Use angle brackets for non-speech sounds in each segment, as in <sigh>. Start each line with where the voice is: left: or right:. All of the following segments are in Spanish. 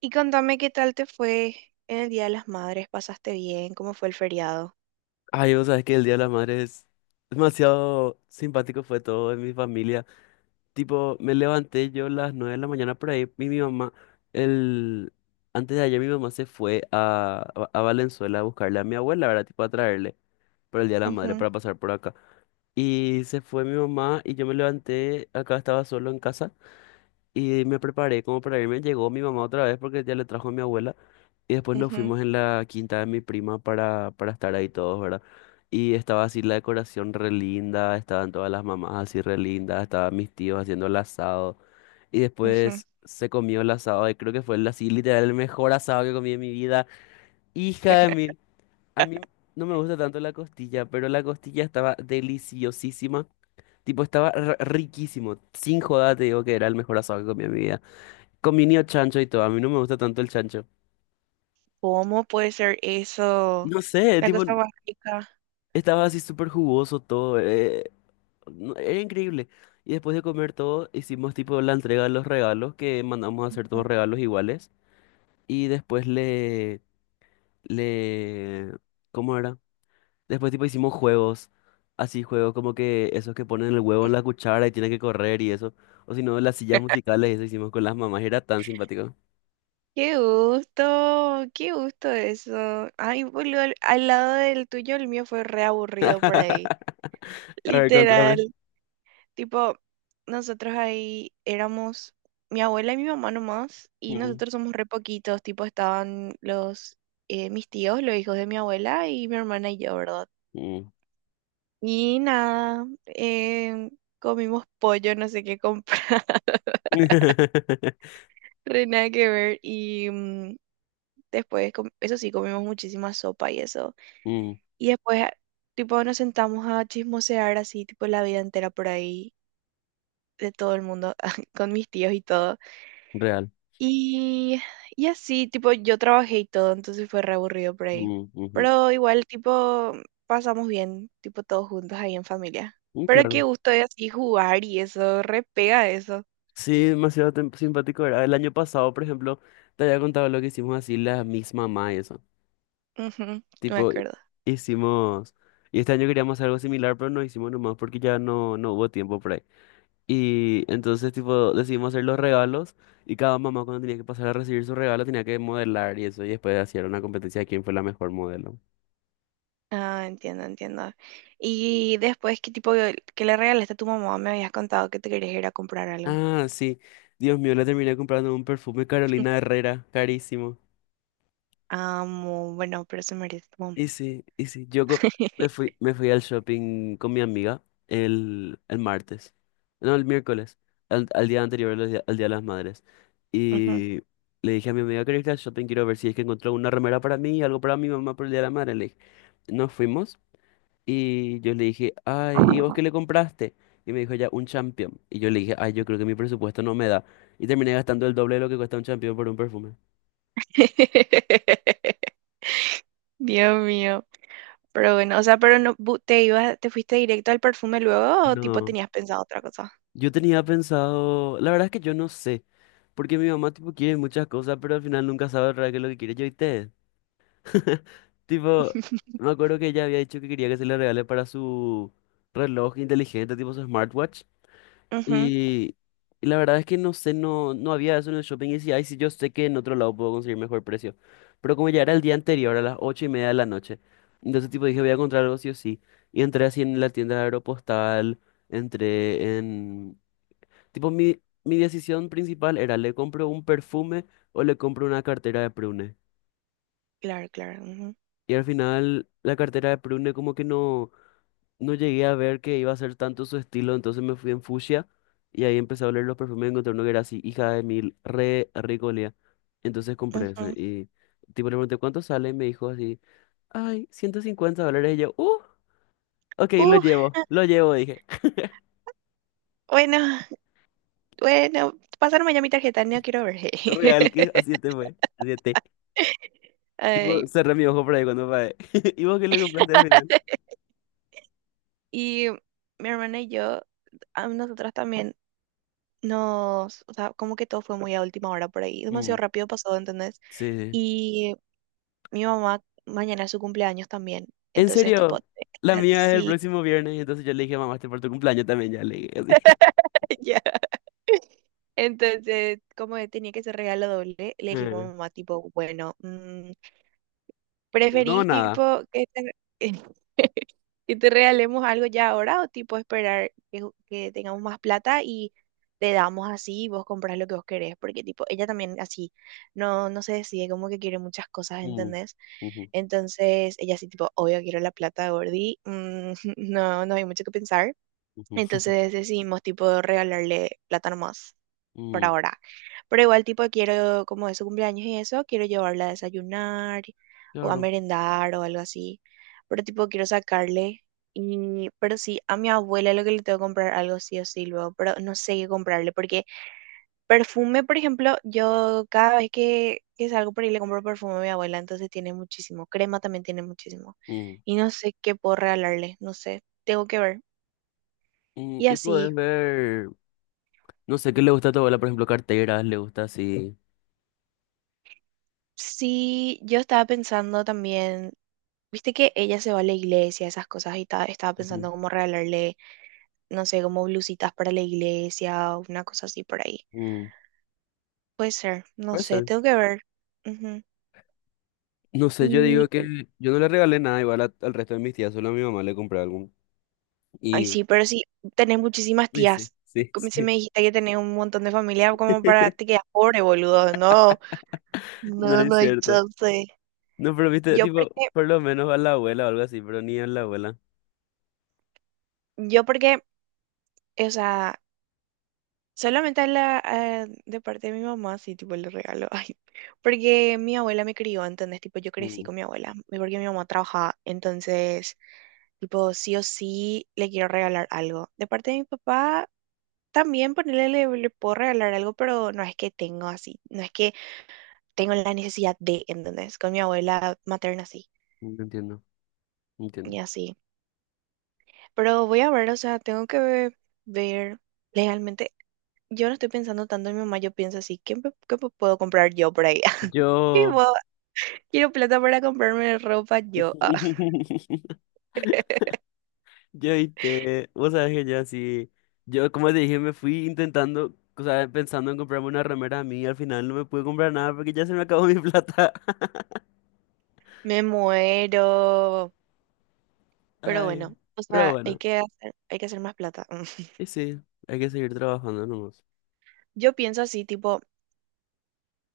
right: Y contame qué tal te fue en el Día de las Madres, ¿pasaste bien? ¿Cómo fue el feriado?
left: Ay, vos sabés que el Día de las Madres es demasiado simpático fue todo en mi familia. Tipo, me levanté yo a las 9 de la mañana por ahí y mi mamá, el... antes de ayer mi mamá se fue a Valenzuela a buscarle a mi abuela, ¿verdad? Tipo, a traerle por el Día de la Madre
right: Ujú,
left: para pasar por acá. Y se fue mi mamá y yo me levanté, acá estaba solo en casa y me preparé como para irme. Llegó mi mamá otra vez porque ya le trajo a mi abuela. Y después nos
right: ujú,
left: fuimos en la quinta de mi prima para estar ahí todos, ¿verdad? Y estaba así la decoración re linda, estaban todas las mamás así re lindas, estaban mis tíos haciendo el asado. Y
right: ujú.
left: después se comió el asado y creo que fue el, así literal el mejor asado que comí en mi vida. Hija de mil, a mí no me gusta tanto la costilla, pero la costilla estaba deliciosísima. Tipo, estaba riquísimo. Sin joda te digo que era el mejor asado que comí en mi vida. Comía chancho y todo. A mí no me gusta tanto el chancho.
right: ¿Cómo puede ser eso?
left: No sé,
right: La
left: tipo,
right: cosa más rica.
left: estaba así súper jugoso todo. Era increíble. Y después de comer todo, hicimos tipo la entrega de los regalos, que mandamos a hacer todos
right: Ujú.
left: regalos iguales. Y después le, ¿cómo era? Después tipo hicimos juegos, así juegos como que esos que ponen el huevo en la cuchara y tienen que correr y eso. O si no, las sillas musicales, eso hicimos con las mamás. Era tan simpático.
right: Qué gusto eso. Ay, boludo, al lado del tuyo, el mío fue re aburrido por ahí.
left: <laughs> A ver,
right: Literal.
left: contame.
right: Tipo, nosotros ahí éramos mi abuela y mi mamá nomás, y
left: Mm,
right: nosotros somos re poquitos. Tipo, estaban los mis tíos, los hijos de mi abuela y mi hermana y yo, ¿verdad?
left: mm.
right: Y nada, comimos pollo, no sé qué comprar, <laughs>
left: <laughs>
right: re nada que ver. Y mm, después, eso sí, comimos muchísima sopa y eso.
left: Mm,
right: Y después, tipo, nos sentamos a chismosear así, tipo, la vida entera por ahí, de todo el mundo, <laughs> con mis tíos y todo.
left: real.
right: Y, y así, tipo, yo trabajé y todo, entonces fue re aburrido por ahí.
left: Mm, ujú.
right: Pero igual, tipo, pasamos bien, tipo, todos juntos ahí en familia.
left: Mm,
right: Pero qué
left: claro.
right: gusto de así jugar y eso, re pega eso.
left: Sí, demasiado simpático era. El año pasado, por ejemplo, te había contado lo que hicimos así, la misma mamá y eso.
right: Ujú, me
left: Tipo,
right: acuerdo.
left: hicimos. Y este año queríamos hacer algo similar, pero no hicimos nomás porque ya no, no hubo tiempo por ahí. Y entonces, tipo, decidimos hacer los regalos y cada mamá cuando tenía que pasar a recibir su regalo tenía que modelar y eso. Y después hacían una competencia de quién fue la mejor modelo.
right: Ah, entiendo, entiendo. Y después, ¿qué tipo, qué le regalaste a tu mamá? Me habías contado que te querías ir a comprar algo.
left: Ah, sí. Dios mío, le terminé comprando un perfume Carolina Herrera, carísimo.
right: Amo, bueno, pero eso merece como-
left: Ese, ese. Me fui,
right: <laughs>
left: me fui al shopping con mi amiga el martes. No, el miércoles. Al día anterior, al Día de las Madres.
right: Ujú.
left: Y le dije a mi amiga, ¿querés ir al shopping? Quiero ver si es que encontró una remera para mí y algo para mi mamá por el Día de la Madre. Le dije, nos fuimos y yo le dije, ay, ¿y vos qué le compraste? Y me dijo ya, un champion. Y yo le dije, ay, yo creo que mi presupuesto no me da. Y terminé gastando el doble de lo que cuesta un champion por un perfume.
right: <laughs> Dios mío. Pero bueno, o sea, pero no te ibas, te fuiste directo al perfume luego o tipo
left: No,
right: tenías pensado otra cosa.
left: yo tenía pensado, la verdad es que yo no sé. Porque mi mamá, tipo, quiere muchas cosas, pero al final nunca sabe realmente qué es lo que quiere. Yo, ¿viste? <laughs> Tipo, me
right: <laughs>
left: acuerdo que ella había dicho que quería que se le regale para su reloj inteligente, tipo su smartwatch.
right: Ujú.
left: Y, y la verdad es que no sé, no había eso en el shopping. Y decía, ay, sí, yo sé que en otro lado puedo conseguir mejor precio. Pero como ya era el día anterior, a las 8:30 de la noche, entonces, tipo, dije, voy a encontrar algo sí o sí. Y entré así en la tienda de Aeropostal, entré en. Tipo, mi decisión principal era, ¿le compro un perfume o le compro una cartera de Prune?
right: Claro, claro. Ujú,
left: Y al final, la cartera de Prune como que no llegué a ver que iba a ser tanto su estilo, entonces me fui en fucsia y ahí empecé a oler los perfumes y encontré uno que era así, hija de mil, re rico olía. Entonces compré ese
right: ujú.
left: y tipo le pregunté, ¿cuánto sale? Y me dijo así, ay, $150. Y yo, ok,
right: Uh,
left: lo llevo, dije. <laughs>
right: bueno, bueno, pásame ya mi tarjeta, no quiero ver.
left: Real que a 7 fue, a 7.
right: <laughs> Ay,
left: Tipo, cerré mi ojo por ahí cuando pagué. <laughs> ¿Y vos qué le compraste al final?
right: y mi hermana y yo, a nosotras también nos, o sea, como que todo fue muy a última hora por ahí, demasiado
left: Mm.
right: rápido pasó, ¿entendés?
left: Sí, sí.
right: Y mi mamá mañana es su cumpleaños también.
left: En
right: Entonces, tipo,
left: serio,
right: tenía que
left: la
right: estar-
left: mía es el
right: sí,
left: próximo viernes, y entonces yo le dije mamá, este por tu cumpleaños también, ya le dije así. <laughs>
right: <laughs> ya. Entonces, como tenía que ser regalo doble, le dijimos a
left: Eh,
right: mamá, tipo, bueno, mm,
left: No,
right: ¿preferís,
left: nada.
right: tipo, que te, <laughs> que te regalemos algo ya ahora o, tipo, esperar que, que tengamos más plata y te damos así y vos compras lo que vos querés? Porque, tipo, ella también así no se decide como que quiere muchas cosas,
left: Mm,
right: ¿entendés?
left: ujú,
right: Entonces, ella así, tipo, obvio, quiero la plata, Gordi, mm, <laughs> no, no hay mucho que pensar.
left: ujú,
right: Entonces decidimos tipo regalarle plátano más por
left: <laughs> mm,
right: ahora. Pero igual tipo quiero, como es su cumpleaños y eso, quiero llevarla a desayunar o a
left: claro.
right: merendar o algo así. Pero tipo quiero sacarle. Y, pero sí, a mi abuela lo que le tengo que comprar algo sí o sí luego, pero no sé qué comprarle, porque perfume, por ejemplo, yo cada vez que salgo por ahí le compro perfume a mi abuela, entonces tiene muchísimo, crema también tiene muchísimo,
left: Mm.
right: y no sé qué puedo regalarle, no sé, tengo que ver.
left: Mm,
right: Y
left: y
right: así.
left: puedes ver, no sé, ¿qué le gusta a tu abuela? Por ejemplo, carteras, le gusta así.
right: Sí, yo estaba pensando también, viste que ella se va a la iglesia, esas cosas, y estaba
left: <laughs> Ujú,
right: pensando cómo regalarle, no sé, como blusitas para la iglesia o una cosa así por ahí.
left: mm.
right: Puede ser, no
left: Puede
right: sé,
left: ser.
right: tengo que ver. Ujú.
left: No sé, yo
right: Y,
left: digo que yo no le regalé nada igual a- al resto de mis tías, solo a mi mamá le compré algo.
right: ay,
left: Y.
right: sí, pero sí, tenés muchísimas
left: Sí, sí,
right: tías.
left: sí,
right: Como si
left: sí.
right: me dijiste que tenés un montón de familia, como para te
left: <laughs>
right: quedas pobre, boludo. No,
left: No
right: no, no
left: es
right: hay
left: cierto.
right: chance.
left: No, pero viste,
right: Yo
left: tipo,
right: porque,
left: por lo menos a la abuela o algo así, pero ni a la abuela.
right: yo porque, o sea. Solamente a la, de parte de mi mamá, sí, tipo, le regalo. <laughs> Ay, porque mi abuela me crió, entonces, tipo, yo crecí
left: Mm,
right: con mi abuela, y porque mi mamá trabajaba. Entonces, tipo, sí o sí le quiero regalar algo. De parte de mi papá, también ponerle, le puedo regalar algo, pero no es que tengo así, no es que tengo la necesidad de, ¿entendés? Con mi abuela materna, sí,
left: no entiendo, no entiendo.
right: y así. Pero voy a ver, o sea, tengo que ver legalmente. Yo no estoy pensando tanto en mi mamá, yo pienso así, ¿qué, qué me puedo comprar yo por ahí? <laughs> Y
left: Yo.
right: vos, quiero plata para comprarme ropa yo. Ah, <laughs>
left: <laughs> Yo te vos sabés que yo así, yo como te dije, me fui intentando, o sea, pensando en comprarme una remera a mí, y al final no me pude comprar nada porque ya se me acabó mi plata. <laughs>
right: me muero. Pero
left: Ay,
right: bueno, o
left: pero
right: sea,
left: bueno,
right: hay que hacer más plata. <laughs>
left: y sí, hay que seguir trabajando nomás.
right: Yo pienso así, tipo,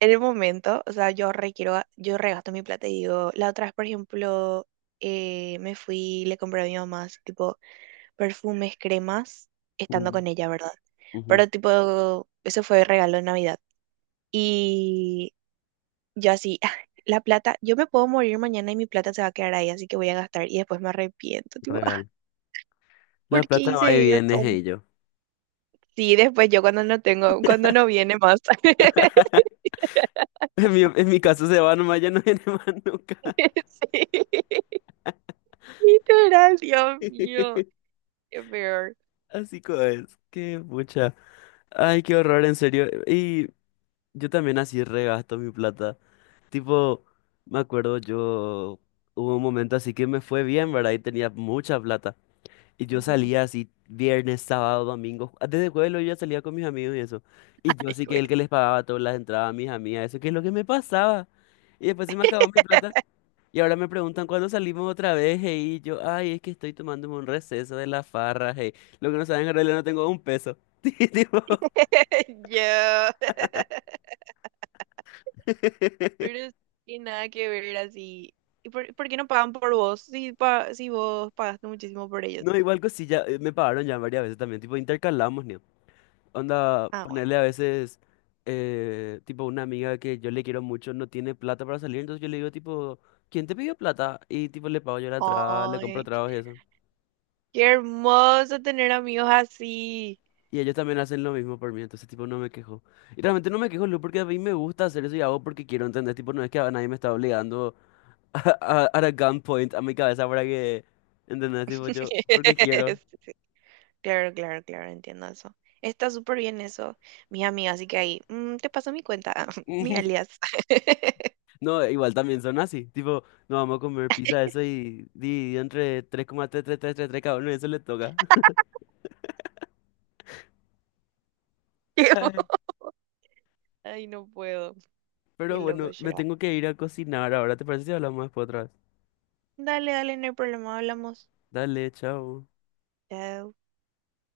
right: en el momento, o sea, yo requiero, yo regasto mi plata y digo, la otra vez, por ejemplo, me fui, le compré a mi mamá, así, tipo, perfumes, cremas, estando
left: Mm,
right: con ella, ¿verdad?
left: ujú,
right: Pero tipo, eso fue regalo de Navidad. Y yo así, "Ah, la plata, yo me puedo morir mañana y mi plata se va a quedar ahí, así que voy a gastar y después me arrepiento". Tipo, "Ah,
left: real. La
right: ¿por qué
left: plata va y
right: hice
left: viene,
right: eso?".
left: hey yo.
right: Sí, después yo cuando no tengo, cuando no viene más. <laughs>
left: <laughs> En mi caso se va nomás, ya no viene más nunca.
right: Sí, literal, Dios mío,
left: <laughs>
right: qué peor.
left: Así como es, qué pucha. Ay, qué horror, en serio. Y yo también así regasto mi plata. Tipo, me acuerdo yo, hubo un momento así que me fue bien, ¿verdad? Y tenía mucha plata. Y yo
right: Ujú.
left: salía así viernes, sábado, domingo. Desde jueves yo ya salía con mis amigos y eso. Y yo
right: Ay,
left: así que
right: güey.
left: el que les pagaba todas las entradas a mis amigas, eso que es lo que me pasaba. Y después se me acabó mi plata. Y ahora me preguntan cuándo salimos otra vez, hey, y yo, ay, es que estoy tomándome un receso de la farra, hey. Lo que no saben, en realidad no tengo un peso. <laughs> Tipo,
right: <laughs> Yo,
left: <laughs>
right: pero sí, nada que ver así. ¿Y por qué no pagan por vos? Si, si vos pagaste muchísimo por
left: no,
right: ellos.
left: igual cosilla, me pagaron ya varias veces también, tipo, intercalamos, ¿no? Onda,
right: Ah,
left: ponerle a veces, tipo, una amiga que yo le quiero mucho no tiene plata para salir, entonces yo le digo, tipo, ¿quién te pidió plata? Y, tipo, le pago yo la
right: bueno.
left: entrada, le compro
right: Ay,
left: tragos y eso.
right: qué hermoso tener amigos así.
left: Y ellos también hacen lo mismo por mí, entonces tipo no me quejo. Y realmente no me quejo, Lu, porque a mí me gusta hacer eso y hago porque quiero entender, tipo no es que a nadie me está obligando <laughs> a gunpoint a mi cabeza para que, ¿entendés? Tipo yo, porque quiero.
right: <laughs> Claro, claro, claro, entiendo eso. Está súper bien eso, mi amiga, así que ahí, mm, te paso mi cuenta, <laughs> mi alias.
left: <laughs>
right: <laughs>
left: No, igual también son así, tipo, no vamos a comer pizza, eso y dividido entre 3,333 3,3 cada uno, eso le toca.
right: Qué bo-
left: <laughs>
right: Ay, no puedo. Qué
left: Pero bueno,
right: loco
left: me
right: será.
left: tengo que ir a cocinar ahora, ¿te parece si hablamos después otra vez?
right: Dale, dale, no hay problema, hablamos.
left: Dale, chao.
right: Chao.